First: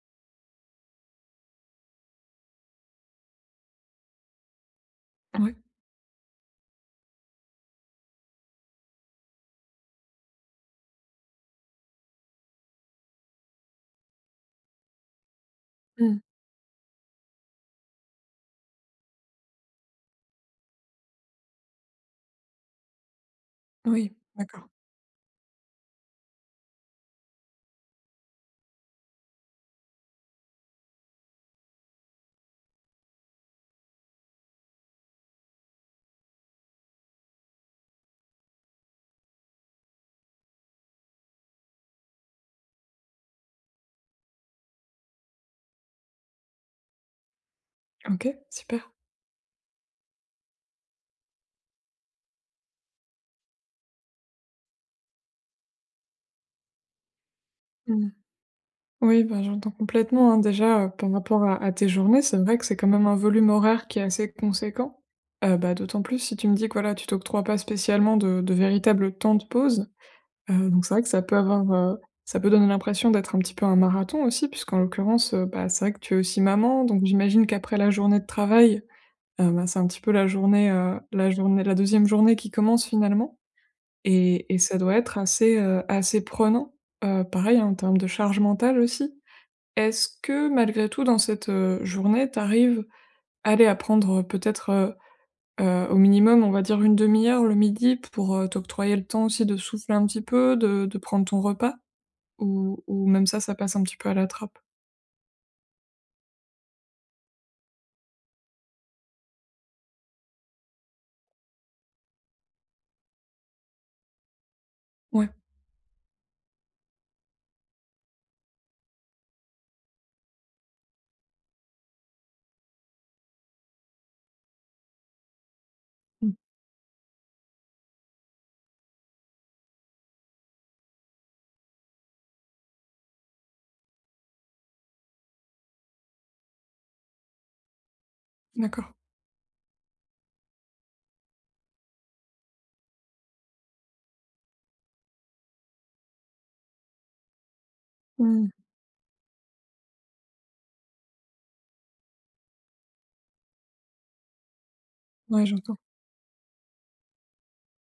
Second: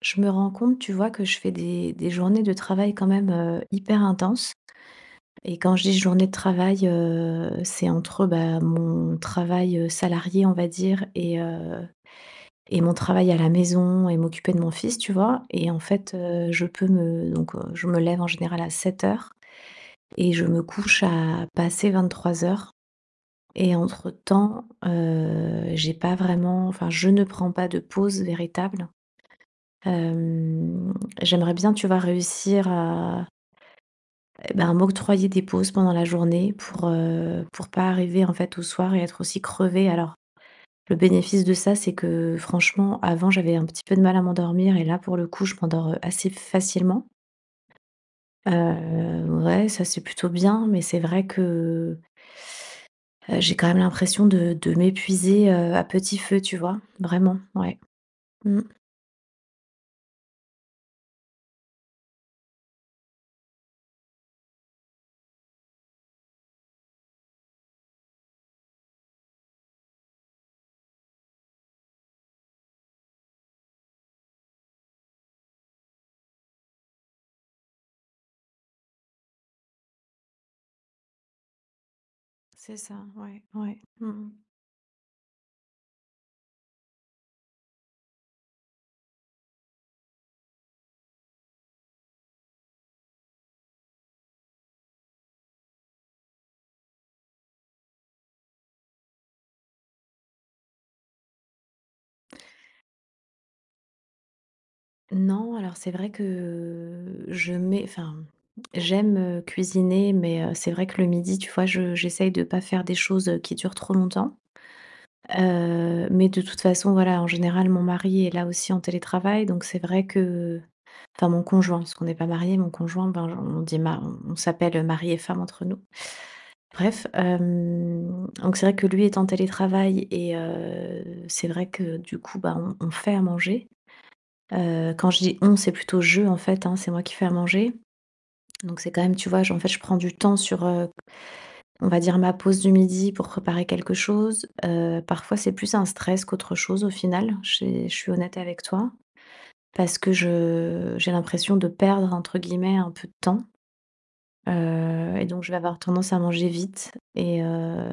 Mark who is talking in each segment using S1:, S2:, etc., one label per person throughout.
S1: Je me rends compte, tu vois, que je fais des journées de travail quand même, hyper intenses
S2: Ouais.
S1: et quand je dis journée de travail, c'est entre, bah, mon travail, salarié, on va dire et mon travail à la maison et m'occuper de mon fils, tu vois? Et en fait,
S2: Mmh.
S1: je me lève en général à sept heures et je me couche à passer vingt-trois heures. Et entre
S2: Oui,
S1: temps,
S2: d'accord.
S1: j'ai pas vraiment enfin, je ne prends pas de pause véritable. Hem, j'aimerais bien, tu vas réussir à, eh ben, m'octroyer des pauses pendant la journée pour pas arriver, en fait, au soir et être aussi crevée. Alors, le bénéfice de ça, c'est que franchement, avant, j'avais un petit peu de mal à m'endormir et là, pour le coup, je m'endors, assez facilement.
S2: OK, super.
S1: Ouais, ça, c'est plutôt bien, mais c'est vrai que, j'ai quand même l'impression de m'épuiser, à petit feu, tu vois? Vraiment, ouais.
S2: Mmh.
S1: Mmh.
S2: Oui, bah, j'entends complètement, hein. Déjà, par rapport à tes journées, c'est vrai que c'est quand même un volume horaire qui est assez conséquent. Bah, d'autant plus si tu me dis que, voilà, tu t'octroies pas spécialement de véritables temps de pause. Donc c'est vrai que ça peut avoir, ça peut donner l'impression d'être un petit peu un marathon aussi puisqu'en l'occurrence, bah, c'est vrai que tu es aussi maman, donc j'imagine qu'après la journée de travail, bah, c'est un petit peu la journée, la deuxième journée qui
S1: C'est
S2: commence
S1: ça,
S2: finalement.
S1: ouais, ouais. Mmh.
S2: Et ça doit être assez, assez prenant, pareil, hein, en termes de charge mentale aussi. Est-ce que malgré tout dans cette, journée, t'arrives arrives, allez, à prendre, peut-être, au minimum, on va dire une demi heure le midi pour, t'octroyer le temps aussi de souffler un petit peu, de prendre ton repas? Ou même ça, ça passe un petit peu à la trappe?
S1: Non, alors c'est vrai que je mets enfin, j'aime, cuisiner, mais c'est vrai que le midi, tu vois, je j'essaye de pas faire des choses, qui durent trop longtemps.
S2: Ouais,
S1: Mais de toute façon, voilà, en général, mon mari est là aussi en télétravail, donc c'est vrai que enfin, mon conjoint, parce qu'on n'est pas mariés, mon conjoint, ben, on dit ma on s'appelle, mari et femme entre nous.
S2: mmh,
S1: Bref, donc c'est vrai que lui est en télétravail et c'est vrai que du coup, bah, on fait à manger. Quand je dis «on», c'est plutôt «je» en fait, hein, c'est moi qui fais à manger. Donc c'est
S2: d'accord.
S1: quand même, tu vois, je prends du temps sur, on va dire ma pause du midi pour préparer quelque chose. Parfois, c'est plus un stress qu'autre chose au final, j'ai je suis honnête
S2: Mmh,
S1: avec toi. Parce que je j'ai l'impression de «perdre» entre guillemets un peu de temps, et donc
S2: ouais,
S1: je vais avoir
S2: j'entends.
S1: tendance à manger vite et heu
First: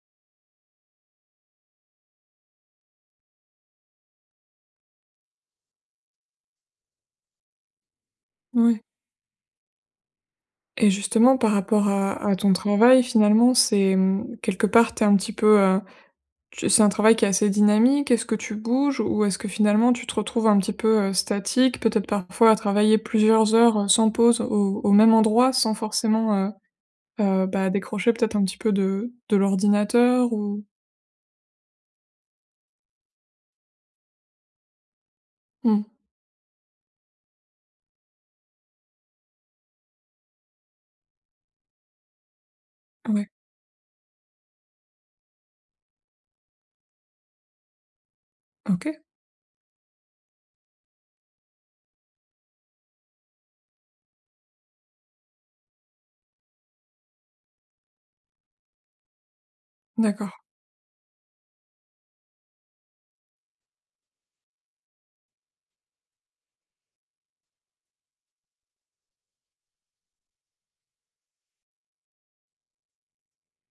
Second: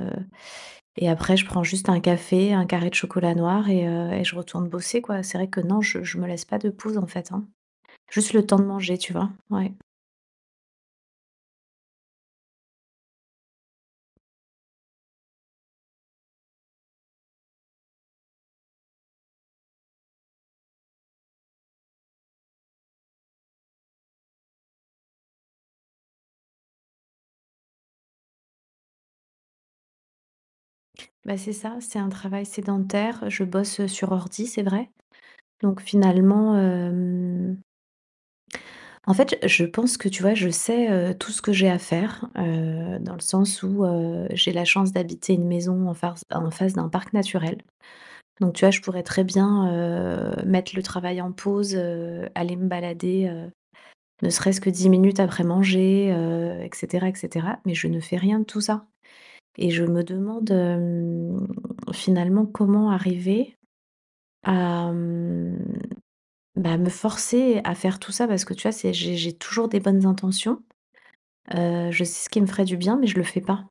S1: et après je prends juste un café, un carré de chocolat noir et je retourne bosser quoi. C'est vrai que non, je me laisse pas de pause en fait, hein. Juste le temps de
S2: Ouais,
S1: manger, tu vois? Ouais.
S2: et justement par rapport à ton travail, finalement, c'est, mmh, quelque part, t'es un petit peu, tu c'est un travail qui est assez dynamique? Est-ce que tu bouges ou est-ce que finalement tu te retrouves un petit peu, statique, peut-être parfois à travailler plusieurs heures, sans pause au même endroit, sans forcément, bah, décrocher peut-être un petit peu de l'ordinateur ou?
S1: Bah, c'est ça, c'est un travail sédentaire. Je bosse, sur ordi, c'est vrai. Donc
S2: Mmh.
S1: finalement, en fait, je pense que, tu vois, je sais, tout ce que j'ai à faire, dans le
S2: Ouais.
S1: sens où, j'ai la chance d'habiter une maison en farce en face d'un parc naturel. Donc tu vois, je
S2: OK,
S1: pourrais très bien, mettre le travail en pause, aller me balader, ne serait-ce que 10 minutes après manger, et cetera, et cetera. Mais je ne fais rien de tout ça. Et je me
S2: d'accord.
S1: demande, finalement, comment arriver à, bah, me forcer à faire tout ça parce que, tu vois, c'est j'ai toujours des bonnes intentions. Je sais ce qui me ferait du bien, mais je le fais pas.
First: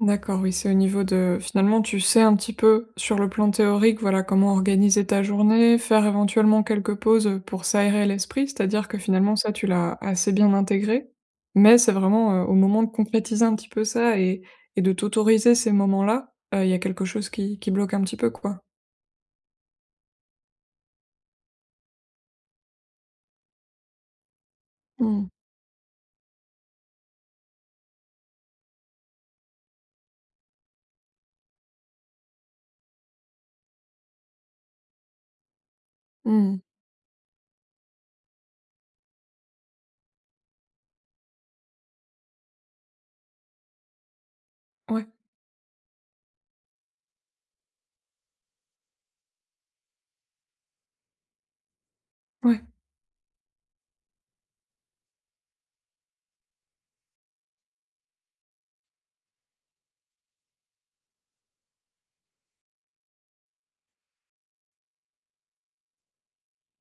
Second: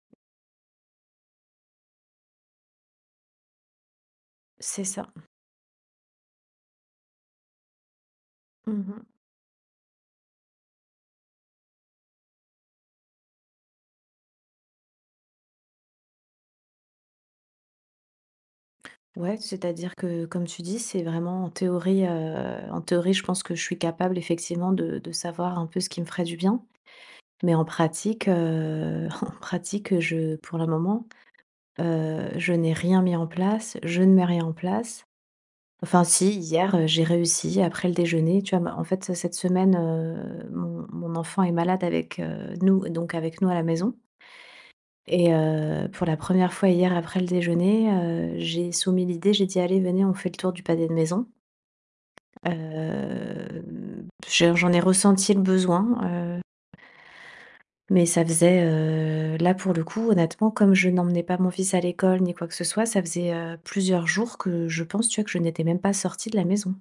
S2: D'accord, oui, c'est au niveau de finalement, tu sais un petit peu sur le plan théorique, voilà, comment
S1: C'est
S2: organiser
S1: ça.
S2: ta journée, faire éventuellement quelques pauses, pour s'aérer l'esprit, c'est-à-dire que
S1: Mmh.
S2: finalement ça, tu l'as assez bien intégré. Mais c'est vraiment, au moment de concrétiser un petit peu ça et de t'autoriser ces moments-là, il y a quelque chose qui bloque un petit peu, quoi.
S1: Ouais, c'est-à-dire que, comme tu dis, c'est vraiment en théorie, je pense que je suis capable effectivement de
S2: Mmh.
S1: savoir un peu ce qui me ferait du bien. Mais en pratique, en pratique, je pour le moment, je n'ai rien mis en place, je ne mets rien en place. Enfin si,
S2: Mmh.
S1: hier, j'ai réussi après le déjeuner, tu vois? Ma En fait, cette semaine, mon enfant est malade avec, nous donc avec nous à la maison
S2: Ouais,
S1: et pour la première fois hier après le déjeuner, j'ai soumis l'idée, j'ai dit: «Allez, venez, on fait le tour du pâté de maison».
S2: ouais.
S1: J'en ai ressenti le besoin, mais ça faisait, là pour le coup, honnêtement, comme je n'emmenais pas mon fils à l'école ni quoi que ce soit, ça faisait, plusieurs jours que je pense, tu vois, que je n'étais même pas sortie de la maison.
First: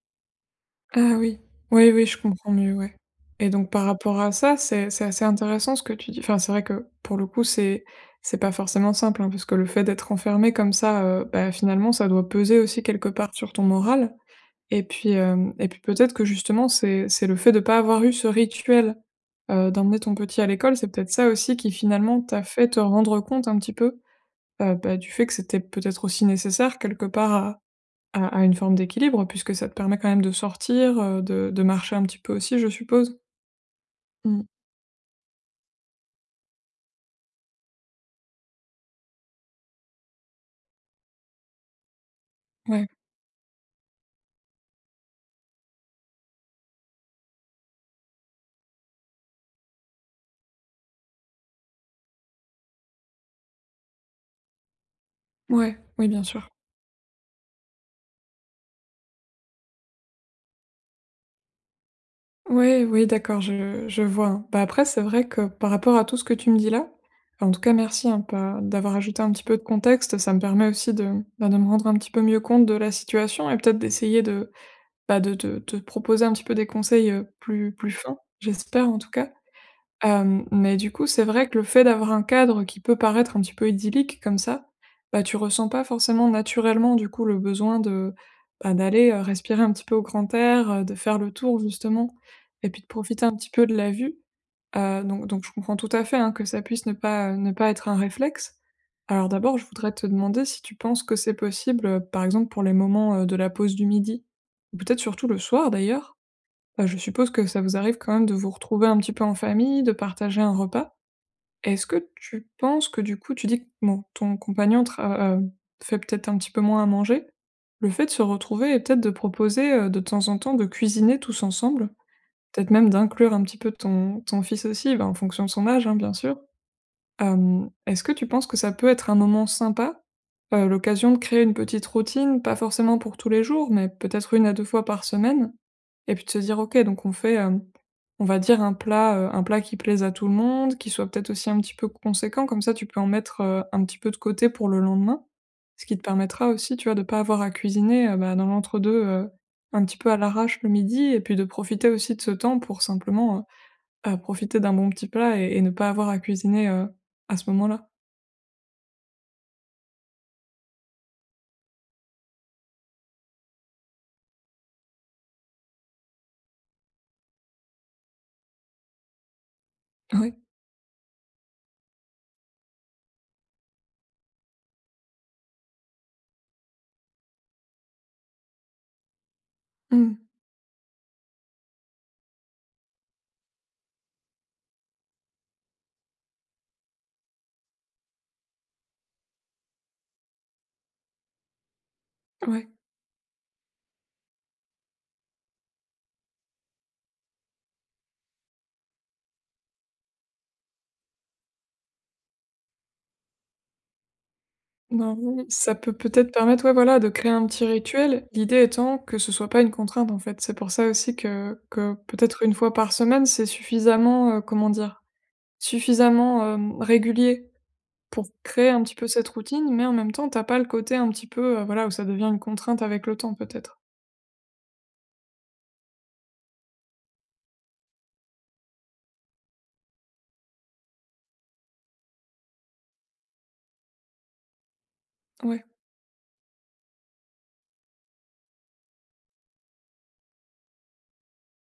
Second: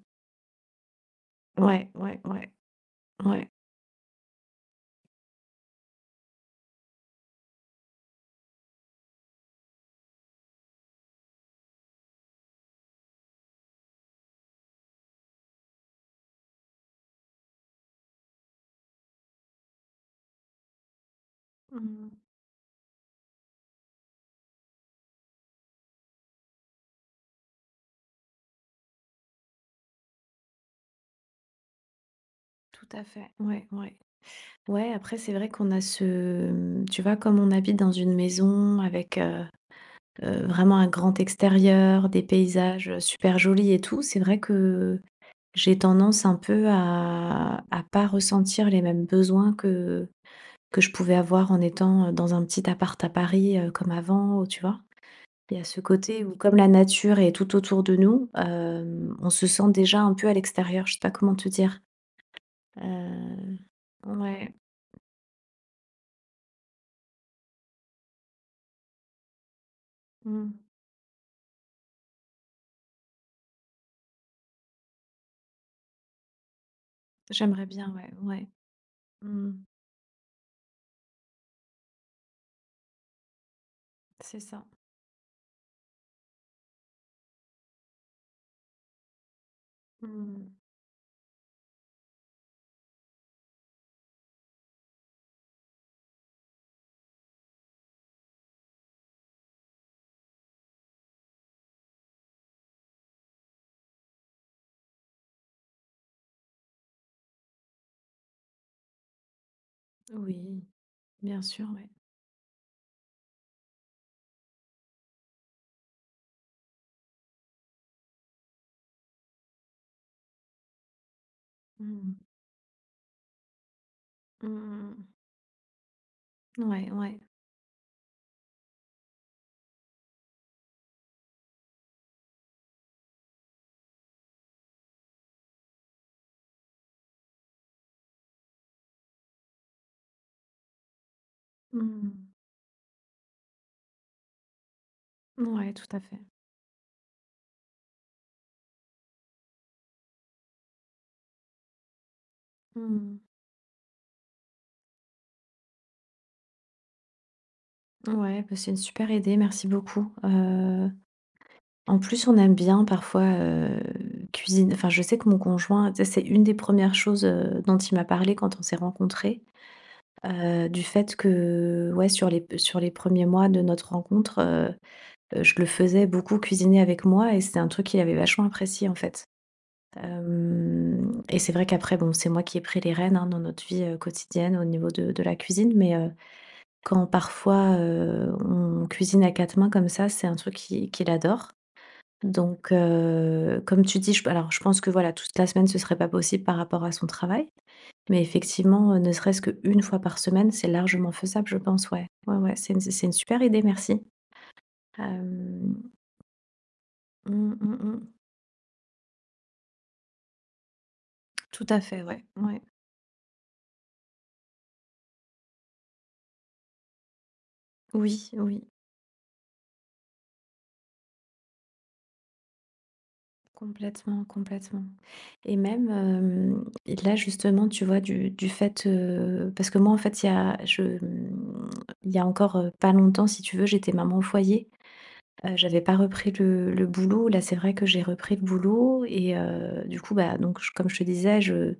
S2: Ah oui.
S1: Ouais,
S2: Oui, oui, je
S1: ouais, ouais,
S2: comprends mieux, ouais. Et
S1: ouais.
S2: donc par rapport à ça, c'est assez intéressant ce que tu dis. Enfin, c'est vrai que pour le coup, c'est pas forcément simple, hein, parce que le fait d'être enfermé comme ça, bah, finalement, ça doit peser aussi quelque part sur ton moral. Et puis, et puis peut-être que justement, c'est le fait de pas avoir eu ce rituel, d'emmener ton petit à l'école, c'est peut-être ça aussi qui
S1: Mmh.
S2: finalement t'a fait te rendre compte un petit peu, bah, du fait que c'était peut-être aussi nécessaire quelque part à une forme d'équilibre, puisque ça te permet quand même de sortir, de marcher un petit peu aussi, je
S1: Tout à
S2: suppose?
S1: fait. Ouais, ouais.
S2: Mmh.
S1: Ouais, après, c'est vrai qu'on a ce, tu vois, comme on habite dans une maison avec, vraiment un grand extérieur, des
S2: Ouais,
S1: paysages, super jolis et tout, c'est vrai que j'ai tendance un peu à pas ressentir les mêmes besoins que je pouvais avoir en étant, dans un petit appart à Paris, comme avant, tu vois? Il y a
S2: ouais,
S1: ce
S2: oui, bien
S1: côté où
S2: sûr.
S1: comme la nature est tout autour de nous, on se sent déjà un peu à l'extérieur, je sais pas comment te dire.
S2: Ouais, oui, d'accord,
S1: Heu,
S2: je vois.
S1: ouais.
S2: Bah, après, c'est vrai que par rapport à tout ce que tu me dis là, en tout cas merci, hein, pas d'avoir ajouté un petit peu de contexte, ça me
S1: Mmh.
S2: permet aussi de, bah, de me rendre un petit peu mieux compte de la situation et peut-être d'essayer de, bah, de te proposer un petit peu des conseils,
S1: J'aimerais
S2: plus
S1: bien,
S2: plus
S1: ouais,
S2: fins,
S1: ouais.
S2: j'espère en tout cas.
S1: Mmh.
S2: Hem, mais du coup, c'est vrai que le fait d'avoir un cadre qui peut paraître un petit peu idyllique comme
S1: C'est ça.
S2: ça, bah, tu ressens pas forcément naturellement, du coup, le besoin de, bah, d'aller, respirer un petit peu au grand
S1: Mmh.
S2: air, de faire le tour justement et puis de profiter un petit peu de la vue. Donc je comprends tout à fait, hein, que ça puisse ne pas, ne pas être un réflexe. Alors d'abord, je voudrais te demander si tu penses que c'est possible, par exemple pour les moments, de la pause du midi? Ou peut-être surtout le soir d'ailleurs? Bah, je suppose que ça vous arrive quand même de vous retrouver un petit peu en famille, de partager un
S1: Oui,
S2: repas.
S1: bien sûr,
S2: Est-ce
S1: ouais.
S2: que tu penses que du coup, tu dis que bon, ton compagnon fait peut-être un petit peu moins à manger, le fait de se retrouver et peut-être de proposer de temps en temps de cuisiner tous ensemble,
S1: Mmh.
S2: peut-être même d'inclure un petit peu ton, ton
S1: Mmh,
S2: fils aussi,
S1: mmh,
S2: bah, en fonction de son âge, hein, bien sûr.
S1: mmh. Ouais, ouais.
S2: Est-ce que tu penses que ça peut être un moment sympa, l'occasion de créer une petite routine, pas forcément pour tous les jours, mais peut-être une à deux fois par semaine, et puis de se dire: «OK, donc on fait, on va dire un plat qui plaise à tout le monde, qui soit peut-être aussi un petit peu
S1: Mmh.
S2: conséquent», comme ça tu peux en mettre, un petit peu de côté pour le lendemain.
S1: Ouais,
S2: Ce
S1: tout
S2: qui
S1: à
S2: te
S1: fait.
S2: permettra aussi, tu vois, de pas avoir à cuisiner, bah, dans l'entre-deux, un petit peu à l'arrache le midi et puis de profiter aussi de ce temps pour
S1: Mmh.
S2: simplement, profiter d'un bon petit plat et ne pas avoir à cuisiner, à ce moment-là.
S1: Ouais, bah, c'est une super idée, merci beaucoup. En plus, on aime bien parfois, cuisiner enfin, je sais que mon conjoint, tu c'est une des premières choses, dont il m'a parlé quand on s'est rencontrés,
S2: Oui. Ouais.
S1: du fait que, ouais, sur les premiers mois de notre rencontre, je le faisais beaucoup cuisiner avec moi et c'était un truc qu'il avait vachement apprécié, en fait.
S2: Mmh.
S1: Hem et c'est vrai qu'après, bon, c'est moi qui ai pris les rênes, hein, dans notre vie, quotidienne au niveau de la cuisine, mais quand parfois, on cuisine à 4 mains comme ça, c'est un truc qui qu'il adore.
S2: Ouais.
S1: Donc comme tu dis, je pense que, voilà, toute la semaine, ce serait pas possible par rapport à son travail, mais effectivement, ne serait-ce qu'1 fois par semaine, c'est largement faisable, je pense, ouais. Ouais, ouais, c'est une super idée, merci.
S2: Bah, oui, ça
S1: Hem,
S2: peut peut-être permettre, ouais, voilà, de créer un
S1: mmh,
S2: petit
S1: mmh mh.
S2: rituel. L'idée étant que ce soit pas une contrainte, en fait. C'est pour ça aussi que
S1: Tout à
S2: que
S1: fait, ouais,
S2: peut-être une
S1: ouais.
S2: fois par semaine, c'est suffisamment, comment dire? Suffisamment, régulier pour
S1: Oui, oui,
S2: créer un petit peu cette routine, mais en même temps, t'as pas le côté un petit peu, voilà, où ça devient une contrainte avec le temps peut-être.
S1: complètement, complètement. Et même, et là, justement, tu vois, parce que moi, en fait, il y a encore, pas longtemps, si tu veux, j'étais maman au foyer.
S2: Ouais.
S1: J'avais pas repris le boulot. Là, c'est vrai que j'ai repris le boulot et du coup, bah, donc j comme je te disais,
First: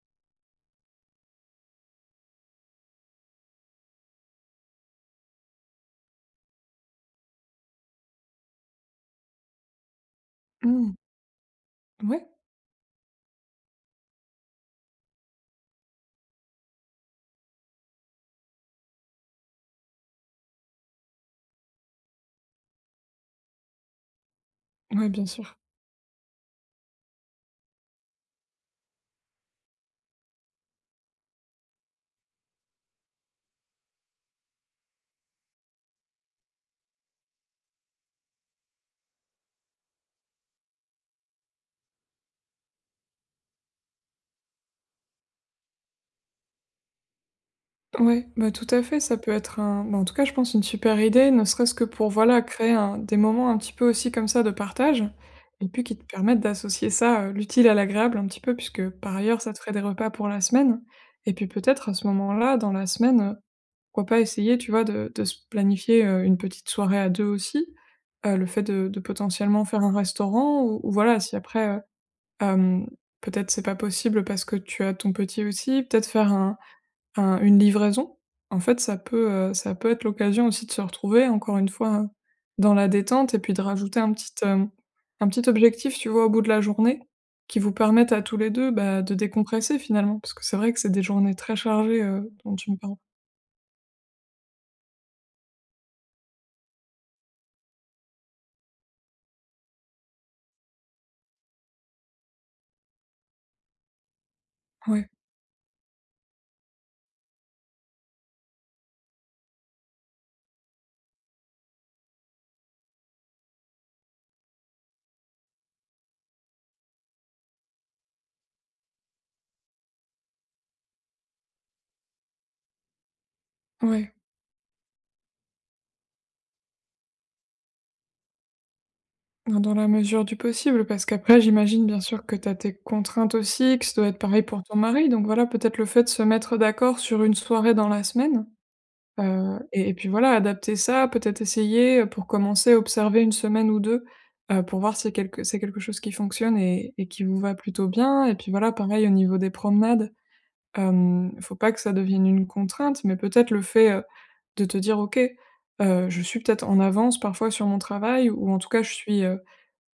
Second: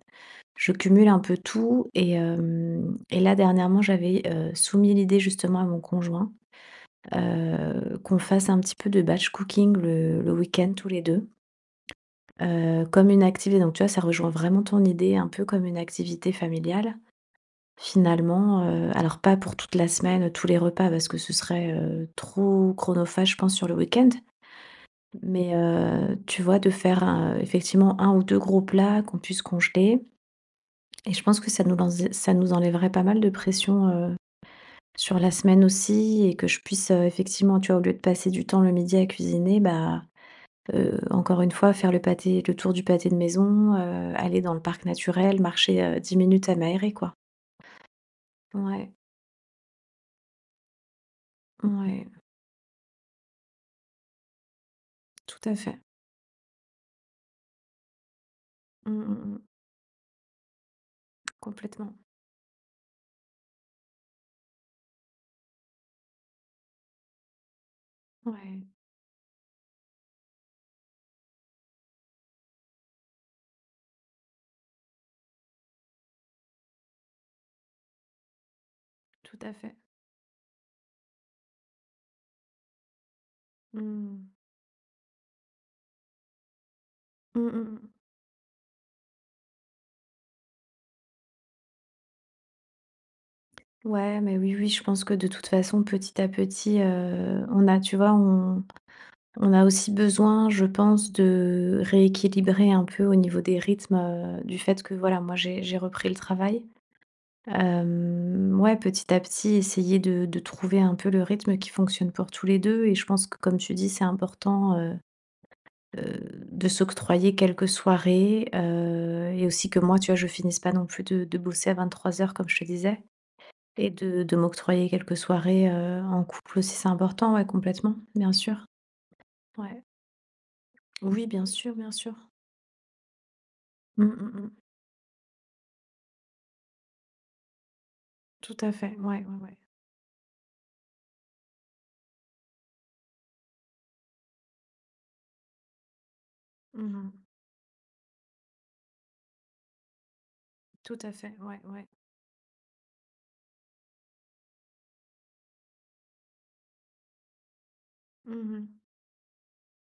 S1: je cumule un peu tout et hem et là, dernièrement, j'avais, soumis l'idée, justement, à mon conjoint qu'on fasse un petit peu de batch cooking le week-end tous
S2: Mmh.
S1: les 2
S2: Ouais.
S1: comme une activité donc tu vois, ça rejoint vraiment ton idée, un peu comme une activité familiale. Finalement, alors pas pour toute la semaine, tous les repas parce que ce serait, trop chronophage, je pense, sur le week-end.
S2: Ouais, bien
S1: Mais,
S2: sûr.
S1: tu vois, de faire un effectivement un ou 2 gros plats qu'on puisse congeler et je pense que ça nous enlèverait pas mal de pression, sur la semaine aussi et que je puisse, effectivement, tu vois, au lieu de passer du temps le midi à cuisiner, bah, encore une fois, faire le tour du pâté de maison, aller dans le parc naturel, marcher, 10 minutes à m'aérer, quoi.
S2: Ouais, bah, tout à
S1: Ouais,
S2: fait, ça peut être un bah, en tout cas, je pense une super idée, ne serait-ce que
S1: ouais,
S2: pour, voilà, créer un des moments un petit peu aussi comme ça de partage
S1: tout à
S2: et
S1: fait.
S2: puis qui te permettent d'associer ça, l'utile à l'agréable un petit peu puisque
S1: Mmh,
S2: par
S1: mmh, mmh,
S2: ailleurs ça te ferait des repas pour la semaine et puis peut-être à
S1: complètement.
S2: ce moment-là, dans la semaine, pourquoi pas essayer, tu vois, de se planifier, une petite soirée à 2 aussi. Le
S1: Ouais,
S2: fait de potentiellement faire un restaurant ou voilà, si après, hem, peut-être c'est pas possible parce que tu as ton petit aussi, peut-être faire un une livraison, en fait,
S1: tout à fait.
S2: ça peut être l'occasion aussi de se retrouver, encore une fois, dans la détente et puis de rajouter un
S1: Mmh.
S2: petit, un petit objectif, tu vois, au bout de la journée,
S1: Mmh,
S2: qui
S1: mmh,
S2: vous
S1: mmh.
S2: permette à tous les 2 bah, de décompresser finalement. Parce que c'est vrai que c'est des journées très chargées, dont tu me parles.
S1: Ouais, mais oui, oui, je pense que de toute façon, petit à petit, on a tu vois, on a aussi besoin, je pense, de rééquilibrer un peu au niveau des rythmes, du fait que,
S2: Ouais,
S1: voilà, moi, j'ai repris le travail. Ouais, petit à petit, essayer de trouver un peu le rythme qui fonctionne pour tous les 2. Et je pense que comme tu dis, c'est important, de s'octroyer quelques soirées, et aussi que moi, tu vois, je finisse pas non plus de bosser à vingt-trois heures comme je te disais et
S2: ouais,
S1: de m'octroyer quelques soirées, en couple aussi, c'est important, ouais, complètement, bien sûr.
S2: dans dans
S1: Ouais.
S2: la mesure du possible, parce
S1: Oui,
S2: qu'après
S1: bien sûr,
S2: j'imagine
S1: bien
S2: bien
S1: sûr.
S2: sûr que tu as tes contraintes aussi, que ça
S1: Mmh,
S2: doit être
S1: mmh
S2: pareil
S1: mh.
S2: pour ton mari, donc voilà, peut-être le fait de se mettre d'accord sur une soirée dans la semaine.
S1: Tout à fait. Ouais, ouais, ouais.
S2: Et puis voilà, adapter ça, peut-être essayer, pour commencer, observer une semaine ou 2, pour voir si quelque c'est quelque chose qui fonctionne et
S1: Mmh.
S2: qui vous va plutôt bien et puis voilà, pareil au niveau des promenades,
S1: Tout à
S2: hem,
S1: fait.
S2: faut
S1: Ouais,
S2: pas que
S1: ouais.
S2: ça devienne une contrainte, mais peut-être le fait, de te dire: «OK, je suis peut-être en avance parfois sur mon travail ou en
S1: Mmh.
S2: tout cas je suis, heu,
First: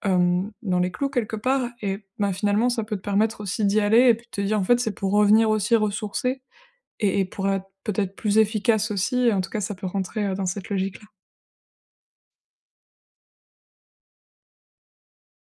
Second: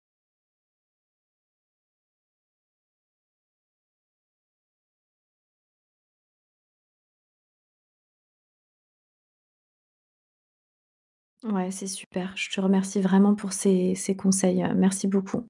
S2: hem, dans les clous quelque part» et ben, finalement ça peut te permettre aussi d'y aller et puis de te dire: «En fait, c'est pour revenir aussi ressourcée». Et pour être peut-être plus efficace aussi, en tout cas ça peut rentrer, dans cette logique-là.
S1: Ouais, c'est super. Je te remercie vraiment pour ces conseils, merci beaucoup.